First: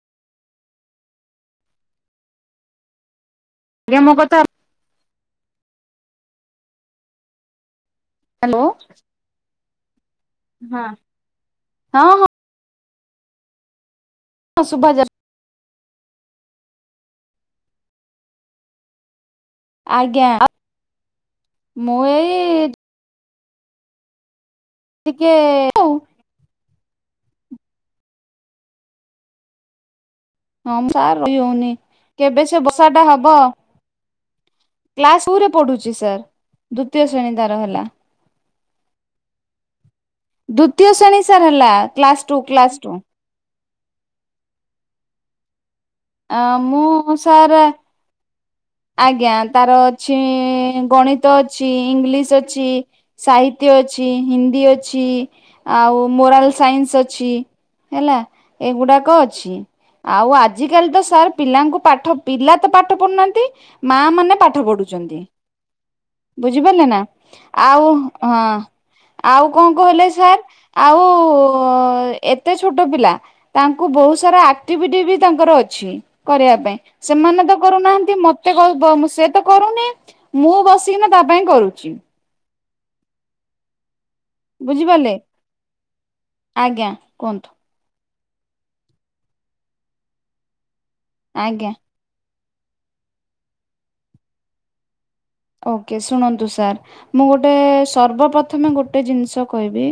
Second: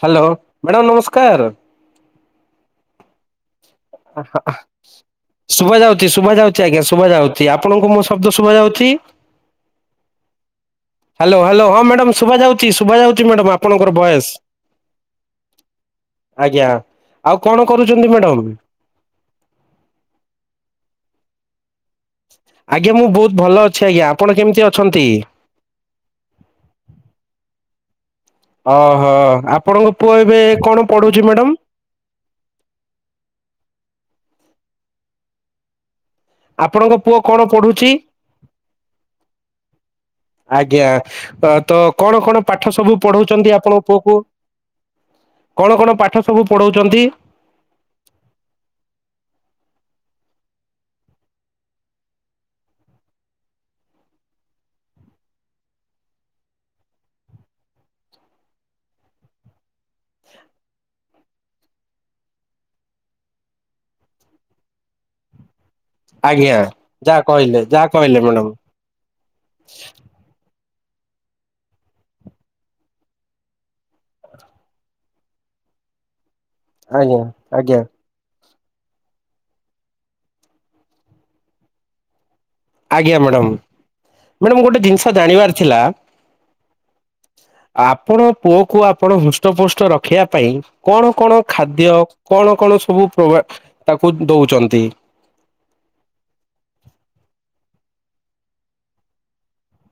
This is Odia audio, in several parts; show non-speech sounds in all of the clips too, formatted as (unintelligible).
ହାଲୋ ମାଡାମ୍ ନମସ୍କାର। ଆଜ୍ଞା ମୋ ଅହ କଥା ଅହ ଶୁଭା ଯାଉଛି ଶୁଭା ଯାଉଛି ଆଜ୍ଞା ଶୁଭା ଯାଉଛି ଆପଣଙ୍କୁ ମୋ ଶବ୍ଦ ଶୁଭା ହ୍ୟାଲୋ ଯାଉଛି? ହଁ ହାଲୋ ହାଲୋ ହଁ ମାଡାମ୍ ଶୁଭା ଯାଉ ଚି ଶୁଭାଯାଉଛି ମାଡ଼ାମ୍ ଆପଣଙ୍କର ଭଏସ୍। ହଁ ଶୁଭା ଯା ଆଜ୍ଞା ଆଉ କଣ କରୁଛନ୍ତି ମାଡମ୍? ଆଜ୍ଞା ଆପ୍ ମୁଁ ଏଇ ଆଜ୍ଞା ମୁଁ ବହୁତ ଭଲ ଅଛି ଆଜ୍ଞା। ଆପଣ କେମିତି ଅ ଟିକେ ଆଉ ଅହ ଆପଣଙ୍କୁ ହଁ ମୁଁ ସାର ରହି ହେଉନି। କେବେ ସେ ବର୍ଷାଟା ହବ? କ୍ଲାସ୍ ଉରେ ପଢୁଛି ସାର୍। ଆପଣଙ୍କ ଦ୍ଵିତୀୟ ପୁଅ ଶ୍ରେଣୀ କଣ ତାର ହେଲା ପଢୁଛି? ଆଜ୍ଞା, ଦ୍ଵିତୀୟ ଶ୍ରେଣୀ ସାର୍ ଅ ହେଲା ତ କଣ କ୍ଲାସ ଟୁ କଣ ପାଠ କ୍ଲାସ ସବୁ ଟୁ ପଢଉଛନ୍ତି ଆପଣଙ୍କ ପୁଅକୁ? କଣ କଣ ପାଠ ସବୁ ଆ ପଢଉଛନ୍ତି ମୁଁ ସାର୍ ଆଜ୍ଞା, ତାର ଅଛି ଗଣିତ ଅଛି ଇଂଲିଶ୍ ଅଛି ସାହିତ୍ୟ ଅଛି ହିନ୍ଦୀ ଅଛି ଆଉ ମୋରାଲ ସାଇନ୍ସ ଅଛି ହେଲା। ଏ ଗୁଡ଼ାକ ଅଛି। ଆଉ ଆଜିକାଲି ତ ସାର୍ ପିଲାଙ୍କୁ ପାଠ ପିଲା ତ ପାଠ ପଢୁନାହାଁନ୍ତି। ମା ମାନେ ପାଠ ପଢୁଛନ୍ତି। ଆଜ୍ଞା। ବୁଝିପାରିଲେ ନାଁ। ଯାହା କହିଲେ ଆଉ ଯାହା କହିଲେ ହଁ ମ୍ୟାଡ଼ାମ ଆଉ କଣ କହିଲେ ସାର୍ ଆଉ ଏତେ ଛୋଟ ପିଲା ତାଙ୍କୁ ବୋହୁତ ସାରା ଆକ୍ଟିଭିଟି ବି ତାଙ୍କର ଅଛି। କରିବା ପାଇଁ ଆଜ୍ଞା ସେମାନେ ତ ଆଜ୍ଞା କରୁନାହାନ୍ତି ମ ସେ କ ବ ମୁଁ ସେ ତ କରୁନି ମୁଁ ବସିକିନା ତା ପାଇଁ କରୁଚି। ଆଜ୍ଞା ମାଡ଼ମ୍। ମାଡ଼ାମ ଗୋଟେ ଜିନିଷ ବୁଝିପାରିଲେ ଜାଣିବାର ଥିଲା ଆଜ୍ଞା କୁହନ୍ତୁ ଆ ଆପଣ ପୁଅକୁ ଆପଣ ହୃଷ୍ଟ ପୃଷ୍ଟ ରଖିବା ପାଇଁ କଣ କଣ ଆଜ୍ଞା ଖାଦ୍ୟ କଣ କଣ ସବୁ ପ୍ର ତାକୁ ଦୋଉଚନ୍ତି? ଓକେ ଶୁଣନ୍ତୁ ସାର୍ ମୁଁ ଗୋଟେ ସର୍ବ ପ୍ରଥମେ ଗୋଟେ ଜିନିଷ କହିବି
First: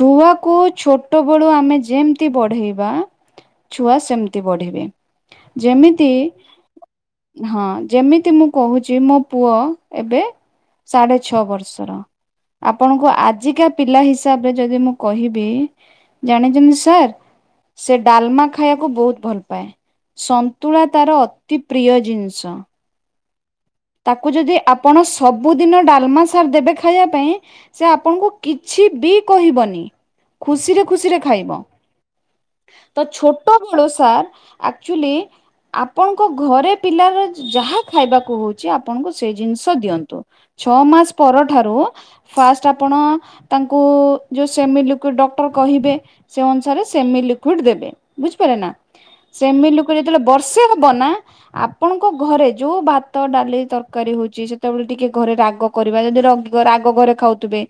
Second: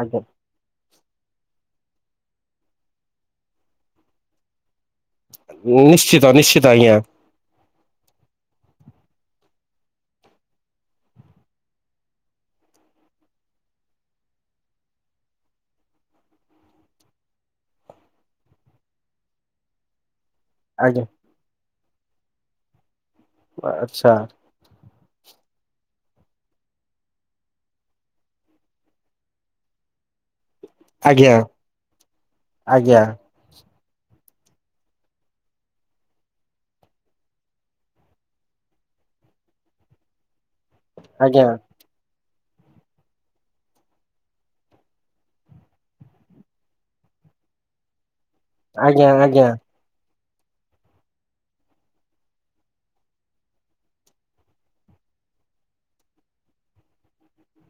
ଆଜ୍ଞା। ଛୋଟ ବେଳୁ ଆମେ ଯେ- ଯେମତି ବଢେଇବା ଛୁଆ ସେମତି ବଢିବେ। ଯେମିତି ନିଶ୍ଚିତ ନିଶ୍ଚିତ ଆଜ୍ଞା। ହଁ ଯେମିତି ମୁଁ କୋହୁ ଯେ ମୋ ପୁଅ ଏବେ ସାଢେ ଛଅ ବର୍ଷର ଆପଣଙ୍କୁ ଆଜିକା ପିଲା ହିସାବରେ ଯଦି ମୁଁ କହିବି ଜାଣିଛନ୍ତି ସାର୍ ସେ ଡାଲମା ଖାଇବାକୁ ବୋହୁତ ଭଲ ପାଏ। ସନ୍ତୁଳା ଆଜ୍ଞା ତାର ଅତି ପ୍ରିୟ ଜିନି ସ ଆଚ୍ଛା। ତାକୁ ଯଦି ଆପ୍ ଆପଣ ସବୁଦିନ ଡାଲମା ସାର୍ ଦେବେ ଖାଇବା ପାଇଁ ସେ ଆପଣଙ୍କୁ କିଛି ବି କହିବନି। ଖୁସିରେ ଖୁସିରେ ଆଜ୍ଞା। ଖାଇବ ଆଜ୍ଞା ତ ଛୋଟ ଳ ସାର୍ ଆକ୍ଚୁଲି ଆପଣଙ୍କ ଘରେ ପିଲାର ଯାହା ଖାଇବାକୁ ହଉ ଆପଣଙ୍କୁ ସେଇ ଜିନିଷ ଦିଅନ୍ତୁ। ଛଅ ମାସ ପର ଆଜ୍ଞା ଠାରୁ ଫାଷ୍ଟ ଆପଣ ତାଙ୍କୁ ଯୋଉ ସେମି ଲିକ୍ୟୁଡ୍ ଡକ୍ଟର୍ କହିବେ ସେ ଅନୁସାରେ ସେମି ଲିକ୍ୟୁଡ୍ ଦେବେ। ବୁଝିପାରେ ନା ଆଜ୍ଞା ଆଜ୍ଞା। ସେମି ଲିକ୍ୟୁଡ୍ ଯେତେବେଳେ ବର୍ଷେ ହବ ନା ଆପଣଙ୍କ ଘରେ ଯୋଉ ଭା ତ ଡାଲି ତରକାରୀ ହଉଛି ସେତେବେଳେ ଟିକେ ଘରେ ରାଗ କରିବା ଯଦି ରଗ୍ ରାଗ ଘରେ ଖାଉଥିବେ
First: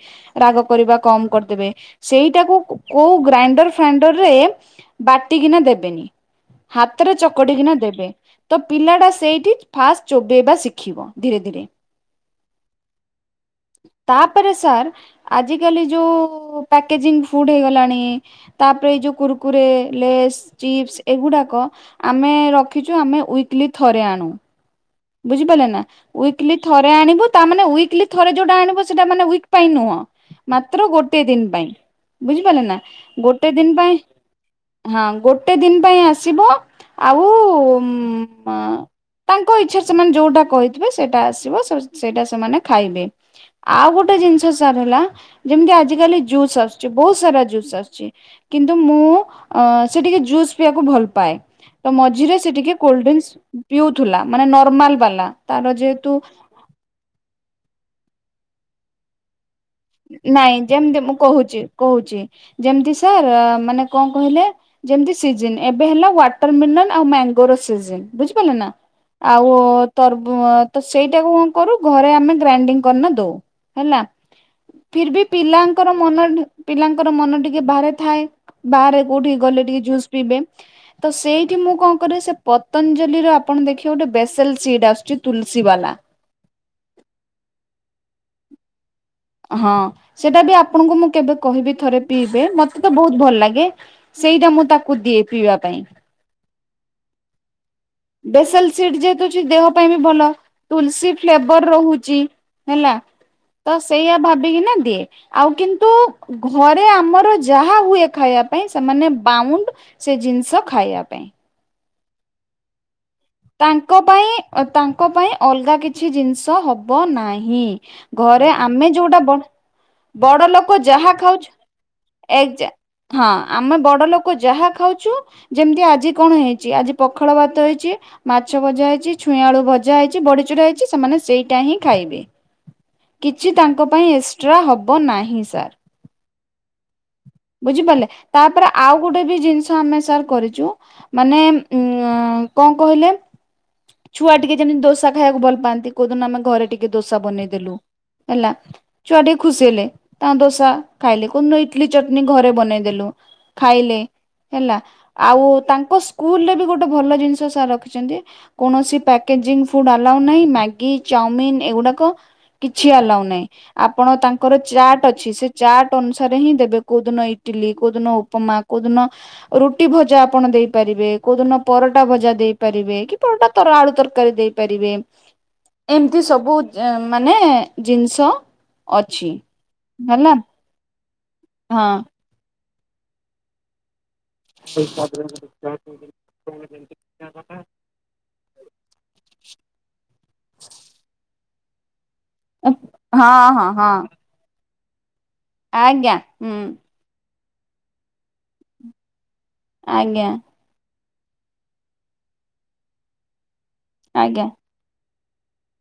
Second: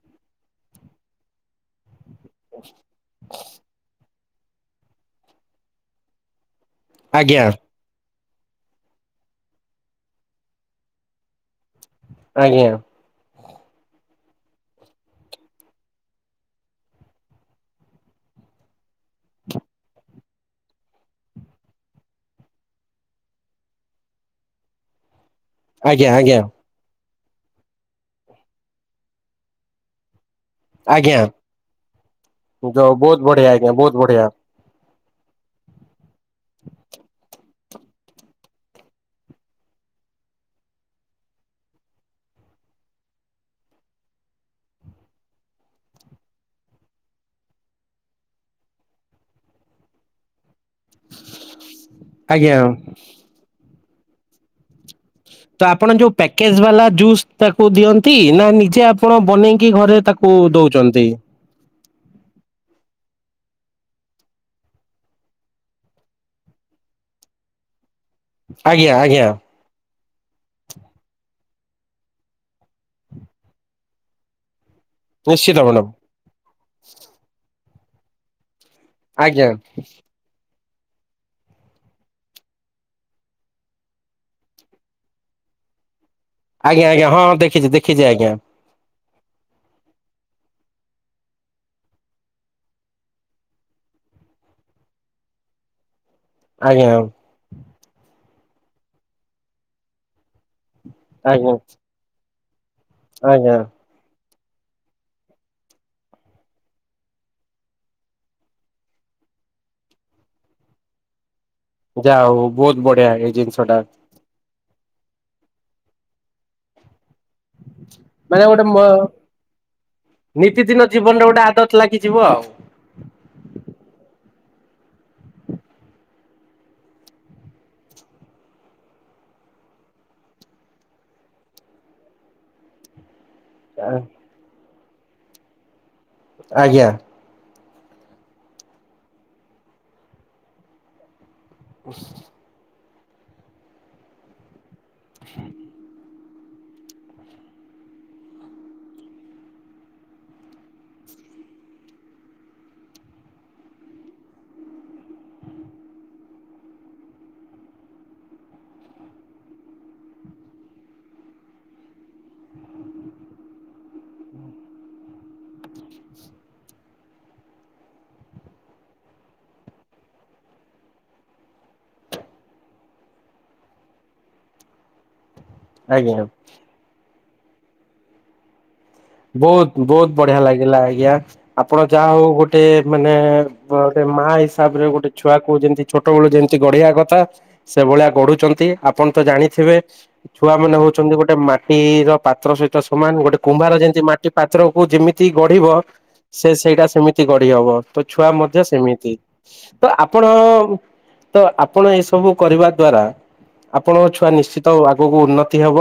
ରାଗ କରିବା କମ କରିଦେବେ। ସେଇଟାକୁ କୋଉ ଗ୍ରାଇଣ୍ଡର ଫ୍ରାଇଣ୍ଡର୍ ଏ ବାଟିକିନା ଦେବେନି ହାତରେ ଆଜ୍ଞା। ଚକଡିକିନା ଦେବେ। ତ ପିଲାଟା ସେଇଠି ଫାଷ୍ଟ ଚୋବେଇବା ଶିଖିବ ଧୀରେ ଧୀରେ ଆଜ୍ଞା। ତାପରେ ସାର୍ ଆଜିକାଲି ଯୋଉ ପ୍ୟାକେଜିଂ ଫୁଡ୍ ହେଇଗଲାଣି ତାପରେ ଯଉ କୁର୍ କୁରେ ଲେଶ୍ ଚିପ୍ସ ଏଗୁଡା ଆମେ ରଖିଛୁ ଆମେ ୱିକଲି ଥରେ ଆଣୁ ବୁଝିପାରିଲେ ନା ଆଜ୍ଞା ଆଜ୍ଞା ୱିକଲି ଥରେ ଆଣିବୁ ତା ମାନେ ୱିକଲି ଥରେ ଯୋଉଟା ଆଣିବ ସେଇଟା ମାନେ ୱିକ୍ ପାଇଁ ନୁହଁ ମାତ୍ର ଆଜ୍ଞା। ଗୋଟେ ଦିନ ପାଇଁ ବୁଝିପାରିଲେ ନା ଯ ବହୁତ ବଢିଆ ଗୋଟେ ଆଜ୍ଞା ଦିନ ବହୁତ ପାଇଁ ବଢିଆ। ହଁ ଗୋଟେ ଦିନ ପାଇଁ ଆସିବ ଆଉ ଉଁ ଆଁ ତାଙ୍କ ଇଚ୍ଛା ସେମାନେ ଯୋଉଟା କହିଥିବେ ସେଇଟା ଆସିବ ସେଇଟା ସେମାନେ ଖାଇବେ। ଆଉ ଗୋଟେ ଜିନିଷ ସାର୍ ହେଲା ଯେମିତି ଆଜି କାଲି ଜୁସ୍ ଆସୁଛି ବହୁତ ସାରା ଜୁସ ଆସୁଛି କିନ୍ତୁ ମୁଁ ଅଁ ସେ ଟିକେ ଜୁସ୍ ପିଆକୁ ଭଲ ପାଏ ତ ମଝିରେ ସିଏ ଆଜ୍ଞା। ଟିକେ କୋଲ୍ଡ୍ରିଙ୍କସ୍ ପିଉଥୁଲା ମାନେ ନ କମାଲ୍ ବାଲା ତାର ତ ଆପଣ ଯୋଉ ଯେହେତୁ ପ୍ୟାକେଜ ବାଲା ଜୁସ୍ ତାକୁ ଦିଅ ନ୍ତି ନା ନିଜେ ଆପଣ ବନେଇ କି ଘରେ ତାକୁ ନାଇଁ ଯେମିତି ଦଉଛନ୍ତି? ମୁଁ କହୁଛି କହୁଛି ଯେମିତି ସାର୍ ମାନେ କଣ କହିଲେ ଯେମିତି ସିଜିନ୍ ଏବେ ହେଲା ୱାଟରମିଲନ୍ ଆଉ ମ୍ୟାଙ୍ଗୋର ସିଜିନ୍ ବୁଝିପାରିଲେ ନା ଆଜ୍ଞା ଆଜ୍ଞା ଆଉ ତରବୁ ତ ସେଇଟାକୁ କଣ କରୁ ଘରେ ଆମେ ଗ୍ରାଇଣ୍ଡିଙ୍ଗ କରିନା ଦଉ ହେଲା ଫିର୍ ବି ନିଶ୍ଚିତ ମ୍ୟାଡ଼ାମ ପିଲାଙ୍କର ମନ ପିଲାଙ୍କର ମନ ଟିକେ ଭାରେ ଥାଏ ବାହାରେ କୋଉଠିକି ଆଜ୍ଞା। ଗଲେ ଟିକେ ଜୁସ୍ ପିଇବେ ତ ସେଇଠି ମୁଁ କଣ କରେ ସେ ପତଞ୍ଜଲିର ଆପଣ ଦେଖିବେ ଗୋଟେ ବେସେଲ୍ ସିଡ ଆସୁଛି ତୁଲସୀ ବାଲା ଆଜ୍ଞା ଆଜ୍ଞା ହଁ ହଁ ଦେଖିଛି ଦେଖିଛି ଆଜ୍ଞା। ହଁ ସେଟା ବି ଆପଣଙ୍କୁ ମୁଁ କେବେ କହିବି ଥରେ ପିଇବେ ମତେ ତ ବହୁତ ଭଲ ଲାଗେ ସେଇଟା ମୁଁ ତାକୁ ଦିଏ ପିଇବା ପାଇଁ। ଆଜ୍ଞା। ବେସେଲ ସିଡ଼ ଯେହେତୁ ଅଛି ଦେହ ପାଇଁ ବି ଭଲ। ତୁଲସୀ ଆଜ୍ଞା ଫ୍ଲେବର ରହୁଚି। ହେଲା ଆଜ୍ଞା। ତ ସେଇଆ ଭାବ୍ ବି କିନା ଦିଏ ଆଉ କିନ୍ତୁ ଘରେ ଆମର ଯାହା ହୁଏ ଖାଇଆ ପାଇଁ ସେମାନେ ବାଉଣ୍ଡ ସେ ଜିନିଷ ଖାଇଆ ପାଇଁ। ଯାହା ହଉ ବହୁତ ବଢ ଢିଆ ଏଇ ଜିନିଷଟା। ତାଙ୍କ ପାଇଁ ତାଙ୍କ ପାଇଁ ଅଲଗା କିଛି ଜିନିଷ ହ ହବ ନାହିଁ ମାନେ ଘରେ ଗୋଟେ ମ ଆମେ ଯୋଉଟା ବ-ବଡ ଲୋକ ନିତିଦିନ ଯାହା ଜୀବନରେ ଗୋଟେ ଖାଉଛୁ ଆଦତ ଲାଗିଯିବ ଆଉ। ଏକଯା ହଁ ଆମେ ବଡ ଲୋ କ ଯାହା ଖାଉଛୁ ଯେମିତି ଆଜି କଣ ହେଇଛି ଆଜି ପଖାଳ ଭାତ ହେଇଚି ମାଛ ଭଜା ହେଇଛି, ଛୁଇଁ ଆଳୁ ଭଜା ହେଇଛି, ବଡିଚୁୁରା ହେଇଛି ସେମାନେ ସେଇଟା ହିଁ ଖାଇବେ। କିଛି ତାଙ୍କ ପାଇଁ ଏକ୍ସଟ୍ରା ହବ୍ ହବ ନାହିଁ ସାର୍। ଆଜ୍ଞା। ବୁଝିପାରିଲେ ତାପରେ ଆଉ ଗୋଟେ ବି ଜିନିଷ ଆମେ ସାର୍ କରିଚୁ ମାନେ ଉଁଆଁ କଁ କହିଲେ ଛୁଆ ଟିକେ ଯେମିତି ଦୋସା ଖାଇବାକୁ ଭଲ ପାଆନ୍ତି କଉଦିନ ଆମେ ଘରେ ଟିକେ ଦୋସା ବନେଇଦେଲୁ ହେଲା ଛୁଆ ଟିକେ ଖୁସି ହେଲେ ତାଙ୍କ ଦୋସା ଖାଇଲେ କଉଦିନ ଇଟଲି ଚଟନୀ ଘରେ ବନେଇଦେଲୁ ଖାଇଲେ ହେଲା ଆଉ ତାଙ୍କ ସ୍କୁଲ ରେ ବି ଗୋଟେ ଭଲ ଜିନିଷ ସାର ରଖିଛନ୍ତି। କୌଣସି ପ୍ୟାକେଜିଂ ଫୁଡ ଆଲାଓ ନାହିଁ ମ୍ୟାଗି ଚାଉମିନ୍ ଏଗୁଡାକ କିଛି ଆଲାଓ ନାହିଁ ଆପଣ ତାଙ୍କର ଚାଟ୍ ଅଛି ସେ ଚାଟ୍ ଅନୁସାରେ ହିଁ ଦେବେ କଉ ଦିନ ଇଟିଲି କୋଉ ଦିନ ଉପମା କୋଉ ଦିନ ରୁଟି ଭଜା ଆପଣ ଦେଇପାରିବେ କଉ ଦିନ ପରଟା ଭଜା ଦେଇପାରିବେ କି ଟା ତର ଆଳୁ ତରକାରୀ ଦେଇ ପାରିବେ। ଏମିତି ଆଜ୍ଞା ସବୁ ମାନେ ଜିନିଷ ଅଛି ବହୁତ ବହୁତ ହେଲା ବଢିଆ ଲାଗିଲା ଆଜ୍ଞା ଆପଣ ହଁ। ଯାହା ହଉ ଗୋଟେ ଗୋଟେ ମାନେ ସେ ମା ହିସାବ ରେ ଗୋଟେ ଛୁଆକୁ ଯେମିତି ଛୋଟ ବେଳୁ ଯେମିତି ଗଢେଇବା କଥା ସେ ଭଳିଆ ଗଢୁଛନ୍ତି ଆପଣ ତ ଜାଣିଥିବେ ଛୁଆ ମାନେ ହଉଛନ୍ତି ଗୋଟେ ମା ଏଇ ର ପାତ୍ର ସହିତ ସମାନ ଗୋଟେ ହଁ ହଁ କୁମ୍ଭାର ହଁ ଯେମିତି ପାତ୍ରକୁ ଯେମିତି ତି ଗଢିବ ଆଜ୍ଞା ସେ ହୁଁ ସେଇଟା ସେମିତି ଗଢ ହବ ତ ଛୁଆ ମଧ୍ୟ ସେମିତି ତ ଆପଣ ଆଜ୍ଞା ତ ଆପଣ ଏ ସବୁ କରିବା ଦ୍ଵାରା ଆପଣଙ୍କ ଛୁଆ ଆଜ୍ଞା ନିଶ୍ଚିତ ଆ ଆଗକୁ ଉନ୍ନତି ହବ।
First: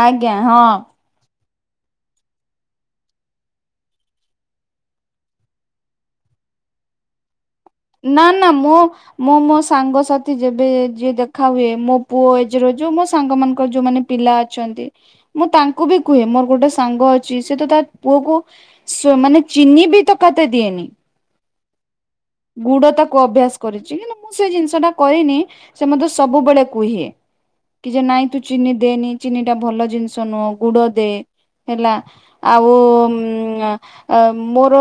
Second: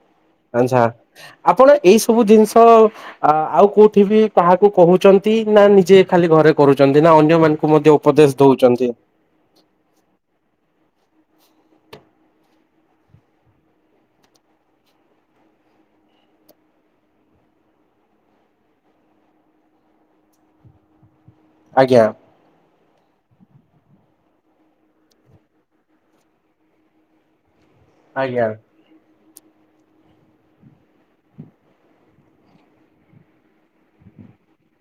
ଆଜ୍ଞା ହଁ। ଆଛା ଆପଣ ଏଇ ସବୁ ଜିନିଷ ଆଉ କୋଉଠି ବି କାହାକୁ କହୁଛନ୍ତି ନା ନିଜେ ଖାଲି ଘରେ କରୁଛନ୍ତି ନା ଅନ୍ୟ ମ ନା ନା ମୁଁ ମୁଁ ମୋ ସାଙ୍ଗସାଥି ଯେବେ ଯିଏ ଦେଖ ଖା ହୁଏ ମୋ ପୁଅ ଏଜ ର ଯୋଉ ମୋ ସାଙ୍ଗ ମାନଙ୍କର ଯୋଉମାନ ପିଲା ଅଛନ୍ତି ମୁଁ ତାଙ୍କୁ ବି କୁହେ ମୋର ଗୋଟେ ସାଙ୍ଗ ଅଛି ସେ ତ ତା ପୁଅ କ ମାନେ ଚିନି ବି ତକାତ ଦିଏନି। ଆଜ୍ଞା। ଗୁଡ ତାକୁ ଅଭ୍ୟାସ କରିଛି କିନ୍ତୁ ମୁଁ ସେ ଜିନିଷ ଟା କରିନି ସେ ମଧ୍ୟେ ସବୁବେଳେ କୁହେ। କି ଯେ ନାଇଁ ତୁ ଆଜ୍ଞା ଚିନି ଦେନି ଚିନି ଟା ଭଲ ଜିନିଷ ନୁହଁ ଗୁଡ ଦେ ହେଲା ଆଉ ମୋର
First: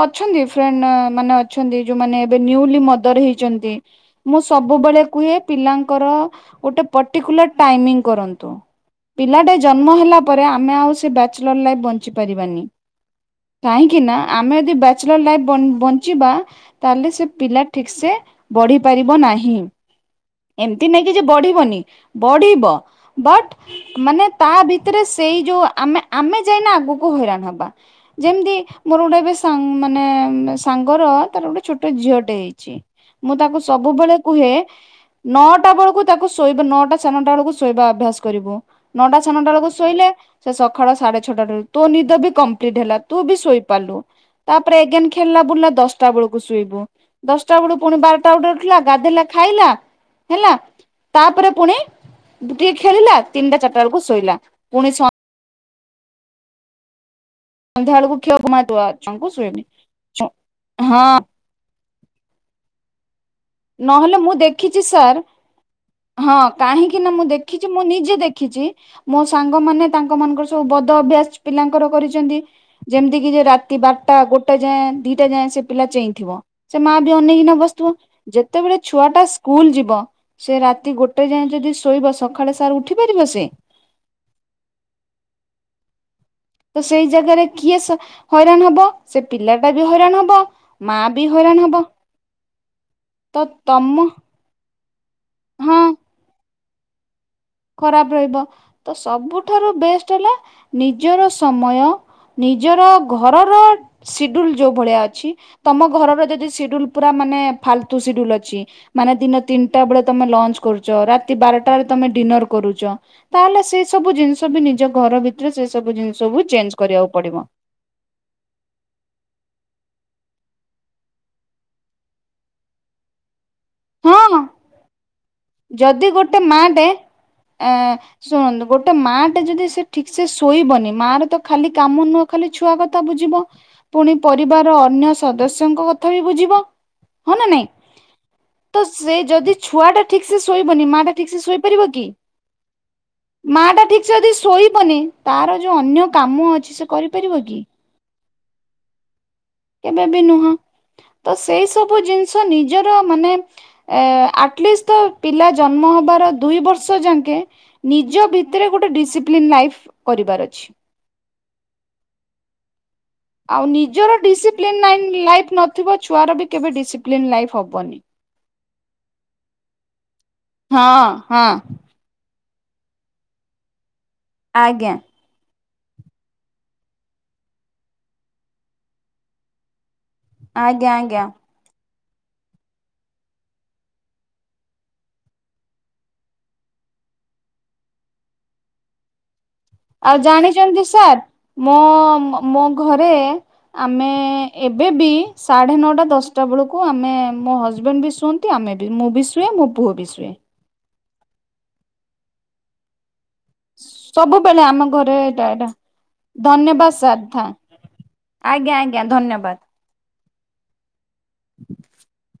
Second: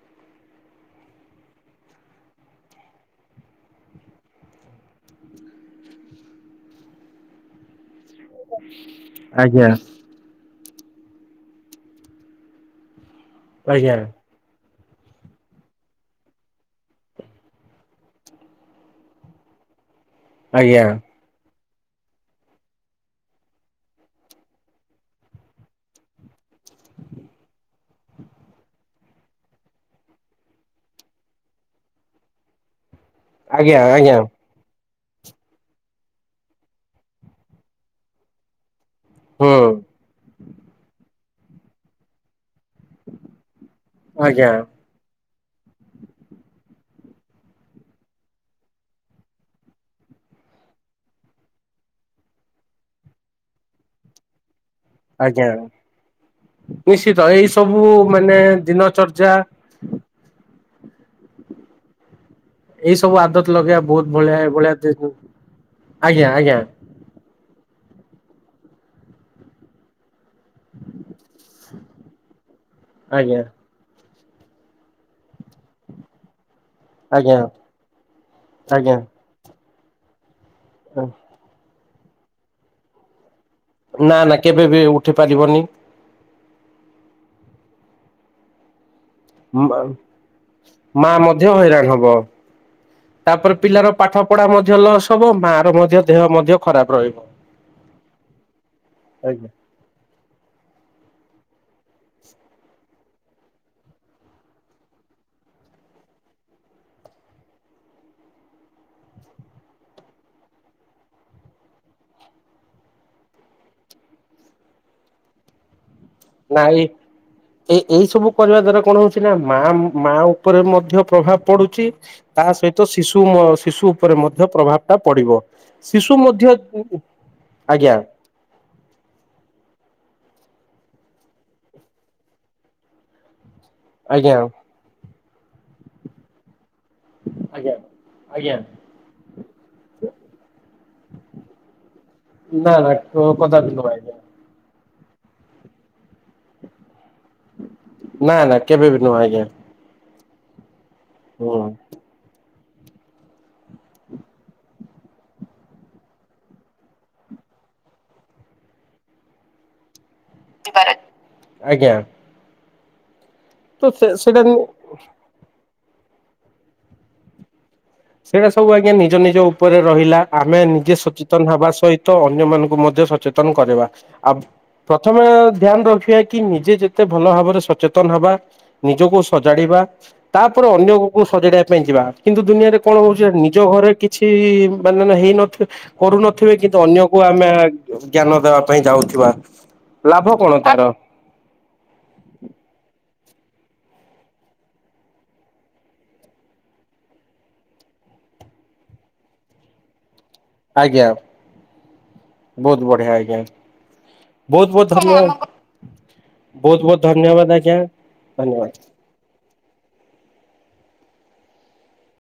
ଅଛନ୍ତି ଫ୍ରେଣ୍ଡ ମାନେ ଛନ୍ତି ଯୋଉମାନେ ଏବେ ନିୟୁଲି ମଦର ହେଇଛନ୍ତି ମୁଁ ସବୁବେଳେ କୁହେ ପିଲାଙ୍କର ଗୋଟେ ପଟିକୁଲର ଟାଇମିଙ୍ଗ କରନ୍ତୁ ପିଲାଟେ ଆଜ୍ଞା ଜନ୍ମ ହେଲା ପରେ ଆ ଆମେ ଆଉ ସେ ବ୍ୟାଚଲର ଲାଇଫ ବଞ୍ଚି ପାରିବାନି। କାହିଁକି ଆଜ୍ଞା ନା ଆମେ ଯଦି ଵା ବ୍ୟାଚଲର ଲାଇଫ୍ ବଞ୍ଚିବା ତାହେଲେ ସେ ପିଲା ଠିକ ସେ ବଢି ପାରିବ ନାହିଁ। ଆଜ୍ଞା ଏମିତି ନାଇଁ କି ଯେ ବଢିବନି ବଢିବ ବଟ ମାନେ ତା ଭିତରେ ସେଇ ଯୋଉ ଆମେ ଆମେ ଯାଇନା ଆଗକୁ ହଇରାଣ ହବା ଯେମିତି ମୋର ଗୋଟେ ଏବେ ସା ମାନେ ସାଙ୍ଗର ତାର ଗୋଟେ ଛୋଟ ଝିଅଟେ ହେଇଚି। ମୁଁ ତାକୁ ଆଜ୍ଞା ସବୁବେଳେ ଆଜ୍ଞା କୁହେ ନଅଟା ବେଳକୁ ତାକୁ ଶୋଇବା ନଅଟା ସାଢେ ନଅଟା ବେଳକୁ ଶୋଇବା ଅଭ୍ୟାସ କରିବ ନଅଟା ସାଢ଼େ ନଅଟା ହୁଁ ବେଳକୁ ଶୋଇଲେ ସେ ସକାଳ ସାଢେ ଛୋଟରୁ ତୋ ନିଦ ବି କମ୍ ମ୍ପ୍ଲିଟ ହେଲା ତୁ ବି ସୋଇ ପାରିଲୁ ଆଜ୍ଞା ତାପରେ ଏଗେନ୍ ଖେଳିଲା ବୁଲିଲା ଦଶ୍ ବେଳକୁ ଶୁଇବୁ ଦଶଟା ବେଳୁ ପୁଣି ବାରଟା ଗୁଟେ ଉଠିଲା ଗାଧେଇଲା ଖାଇଲା ହେଲା ତାପରେ ପୁଣି ଟିକେ ଖେଳିଲା ତିନିଟା ଚାରିଟା ବେଳକୁ ଶୁଇଲା। ଆଜ୍ଞା। ପୁଇସ୍ ହିତ ଏଇ ସବୁ ସନ୍ଧ୍ୟା ବେଳକୁ ଖିଅ ମାନେ ଛୁଆଙ୍କୁ ଦିନଚର୍ଯ୍ୟା ଶୋଇନି ହଁ। ଏଇ ସବୁ ଆଦତ୍ ନହେଲେ ମୁଁ ଦେଖିଛି ସାର୍ ଆଜ୍ଞା ହଁ ଆଜ୍ଞା କାହିଁକି ନା ମୁଁ ଦେ ଖିଛି ମୁଁ ନିଜେ ଦେଖିଛି ମୋ ସାଙ୍ଗମାନେ ତାଙ୍କ ମାନଙ୍କର ସବୁ ବଦ ଅଭ୍ୟାସ ପିଲାଙ୍କର କରିଛନ୍ତି। ଯେମିତି କି ଆଜ୍ଞା ଯେ ରାତି ବାର୍ ଟା, ଗୋଟା ଯାଏଁ, ଦିଟା ଯାଏଁ ସେ ପିଲା ଚେଇଁଥିବ। ସେ ମା ବି ଆଜ୍ଞା ଅନେଇକିନା ବସିଥିବ। ଯେତେବେଳେ ଆଜ୍ଞା ଛୁଆଟା ସ୍କୁ ଉଲ୍ ଯିବ ସେ ରାତି ଗୋଟେ ଯାଏଁ ଜଦି ସ୍ ଶୋଇବ ସଖାଳେ ସାର୍ ଉଠି ପାରିବ ସେ? ନା ନା କେବେ ବି ଉଠି ପାରିବନି। ତ ସେଇ ଜାଗାରେ କିଏ ସା ହଇରାଣ ହବ। ସେ ପିଲାଟା ବି ହୁମ୍ବାଉ ହଇରାଣ ହବ ମା ମଧ୍ୟ ହଇରାଣ ହବ। ତ ତାପରେ ପିଲାର ତମ ପାଠ ପଢା ମ ଜେଲସ୍ ତମ ମା ର ହଁ ମଧ୍ୟ ଦେହ ମଧ୍ୟ ଖରାପ୍ ରହିବ। ଖରାପ ରହିବ ତ ଆଜ୍ଞା ସବୁଠାରୁ ବେଷ୍ଟ୍ ହେଲା, ନିଜର ସ୍ ତମୟ ନିଜର ଘରର ସିଡୁଲ୍ ଯୋଉଭଳିଆ ଅଛି, ତମ ଘରର ଯଦି ସିଡୁଲ୍ ପୁରା ମାନେ ଫାଲତୁ ସିଡୁଲ୍ ଅଛି, ମାନେ ଦିନ ତିନିଟା ବେଳେ ତମେ ଲଞ୍ଚ କରୁଛ ରାତି ବାରଟ ତମେ ଡିନର୍ କରୁଚ ତାହେଲେ ସେ ସବୁ ଜିନିସ ବି ନିଜ ଘର ଭିତରେ ସେ ସବୁ ଜିନ୍ ନା ଏଇ-ଏ-ଏଇ ସବୁ କରିବା ଦ୍ଵାରା କଣ ହଉଛି ନା ଆମ ମା-ମା ଉପରେ ମଧ୍ୟ ପ୍ରଭାବ ପଡୁଛି ତା ସହିତ ଶିଶୁ ମ ହଁ ଯଦି ଶିଶୁ ଗୋଟେ ମଧ୍ୟ ମା ଟେ ଆଁ ଆଜ୍ଞା ଶୁଣନ୍ତୁ ଗୋଟେ ମା ଟେ ଯଦି ସେ ଠିକ୍ ସେ ଶୋଇବନି ମା ର ତ ଖାଲି କାମ ନୁହଁ ଖାଲି ଛୁଆ କଥା ବୁଝିବ। ପୁଣି ଆଜ୍ଞା ପରିବାର ଅନ୍ୟ ସ ସଦସ୍ୟଙ୍କ କଥା ବି ବୁଝିବ। ହଁ ନା ନାଇଁ ଆଜ୍ଞା। ଆଜ୍ଞା ତ ସେ ଯଦି ଛୁଆ ଟା ଠିକ୍ ସେ ଶୋଇବନି ମା ଟା ଠିକ୍ ସେ ଶୋଇପାରିବ କି? ନା ନା ମା କଦାପି ଟା ନୁହଁ ଠିକ୍ ଆଜ୍ଞା ସେ ଯଦି ଶୋଇ ବନି ତାର ଯୋଉ ଅନ୍ୟ କାମ ଅଛି ସେ କରିପାରିବ କି? ନା ନା କେବେ ବି ନୁହଁ ଆଜ୍ଞା। କେବେ ନୁହଁ। ତ ହୁଁ। ସେଇ ସବୁ ଜିନିଷ ନିଜ ନିଜର ମାନେ ଉମ୍ ଆଟଲିଷ୍ଟ ପିଲା ଜନ୍ମ ହବାର ଦୁଇ ବର୍ଷ ଯାଙ୍କେ ନିଜ ଭିତରେ ଗୋଟେ ଡିସିପ୍ଲିନ୍ ଲାଇଫ କରିବାର ଅଛି। ଆଜ୍ଞା। ଆଉ ତ ସେ ନିଜର ସେଇଟା ଡିସିପ୍ଲିନ୍ ଲାଇଫ ନ ଥିବା ଛୁଆର ବି କେବେ ଡିସିପ୍ଲିନ୍ ଲାଇଫ୍ ହବନି। ସେଇଟା ସବୁ ଆଜ୍ଞା ନିଜ ନିଜ ଉପରେ ରହିଲା। ଆମେ ନିଜେ ହଁ ସଚେତନ ହଁ ହେବା ସହିତ ଅନ୍ୟ ମାନଙ୍କୁ ମଧ୍ୟ ସଚେତନ କରିବା ଆ ଆଜ୍ଞା ପ୍ରଥମେ ଧ୍ୟାନ ରଖିବା କି ନିଜେ ଯେତେ ଭଲ ଭାବରେ ସଚେତନ ହବା ନିଜକୁ ସଜାଡିବା ତାପରେ ଆଜ୍ଞା ଅନ୍ୟକୁ ଆଜ୍ଞା ସଜାଡିବା ପାଇଁ ଯିବା। କିନ୍ତୁ ଦୁନିଆରେ କଣ ହଉଛି ନିଜ ଘରେ କିଛି ମାନେ ହେଇନ କରୁନଥିବେ କିନ୍ତୁ ଅନ୍ୟକୁ ଆମେ ଜ୍ଞାନ ଦେବା ପାଇଁ ଯାଉଥିବା। ଆଉ ଲାଭ କଣ ଜାଣିଛନ୍ତି ତାର ସାର୍, ମୋ ମୋ ଘରେ ଆମେ ଏବେ ବି ସାଢେ ନଅଟା ଦଶଟା ବେଳକୁ ଆମେ ମୋ ହଜବେଣ୍ଡ ବି ଶୁଅନ୍ତି, ଆମେ ବି ମୁଁ ବି ଶୁଏ, ମୋ ପୁଅ ବି ଶୁଏ। ଆଜ୍ଞା ବହୁତ ବଢିଆ ଆଜ୍ଞା ସବୁବେଳେ ବହୁତ ଆମ ବହୁତ ଘରେ ଏଟା ଧନ୍ୟବାଦ ଏଟା ବହୁତ ଧନ୍ୟବାଦ ବହୁତ ସାର ଧନ୍ୟବାଦ ଆଜ୍ଞା ଥାଙ୍କ ଧନ୍ୟବାଦ। ଆଜ୍ଞା ଆଜ୍ଞା ଧନ୍ୟବାଦ। (unintelligible)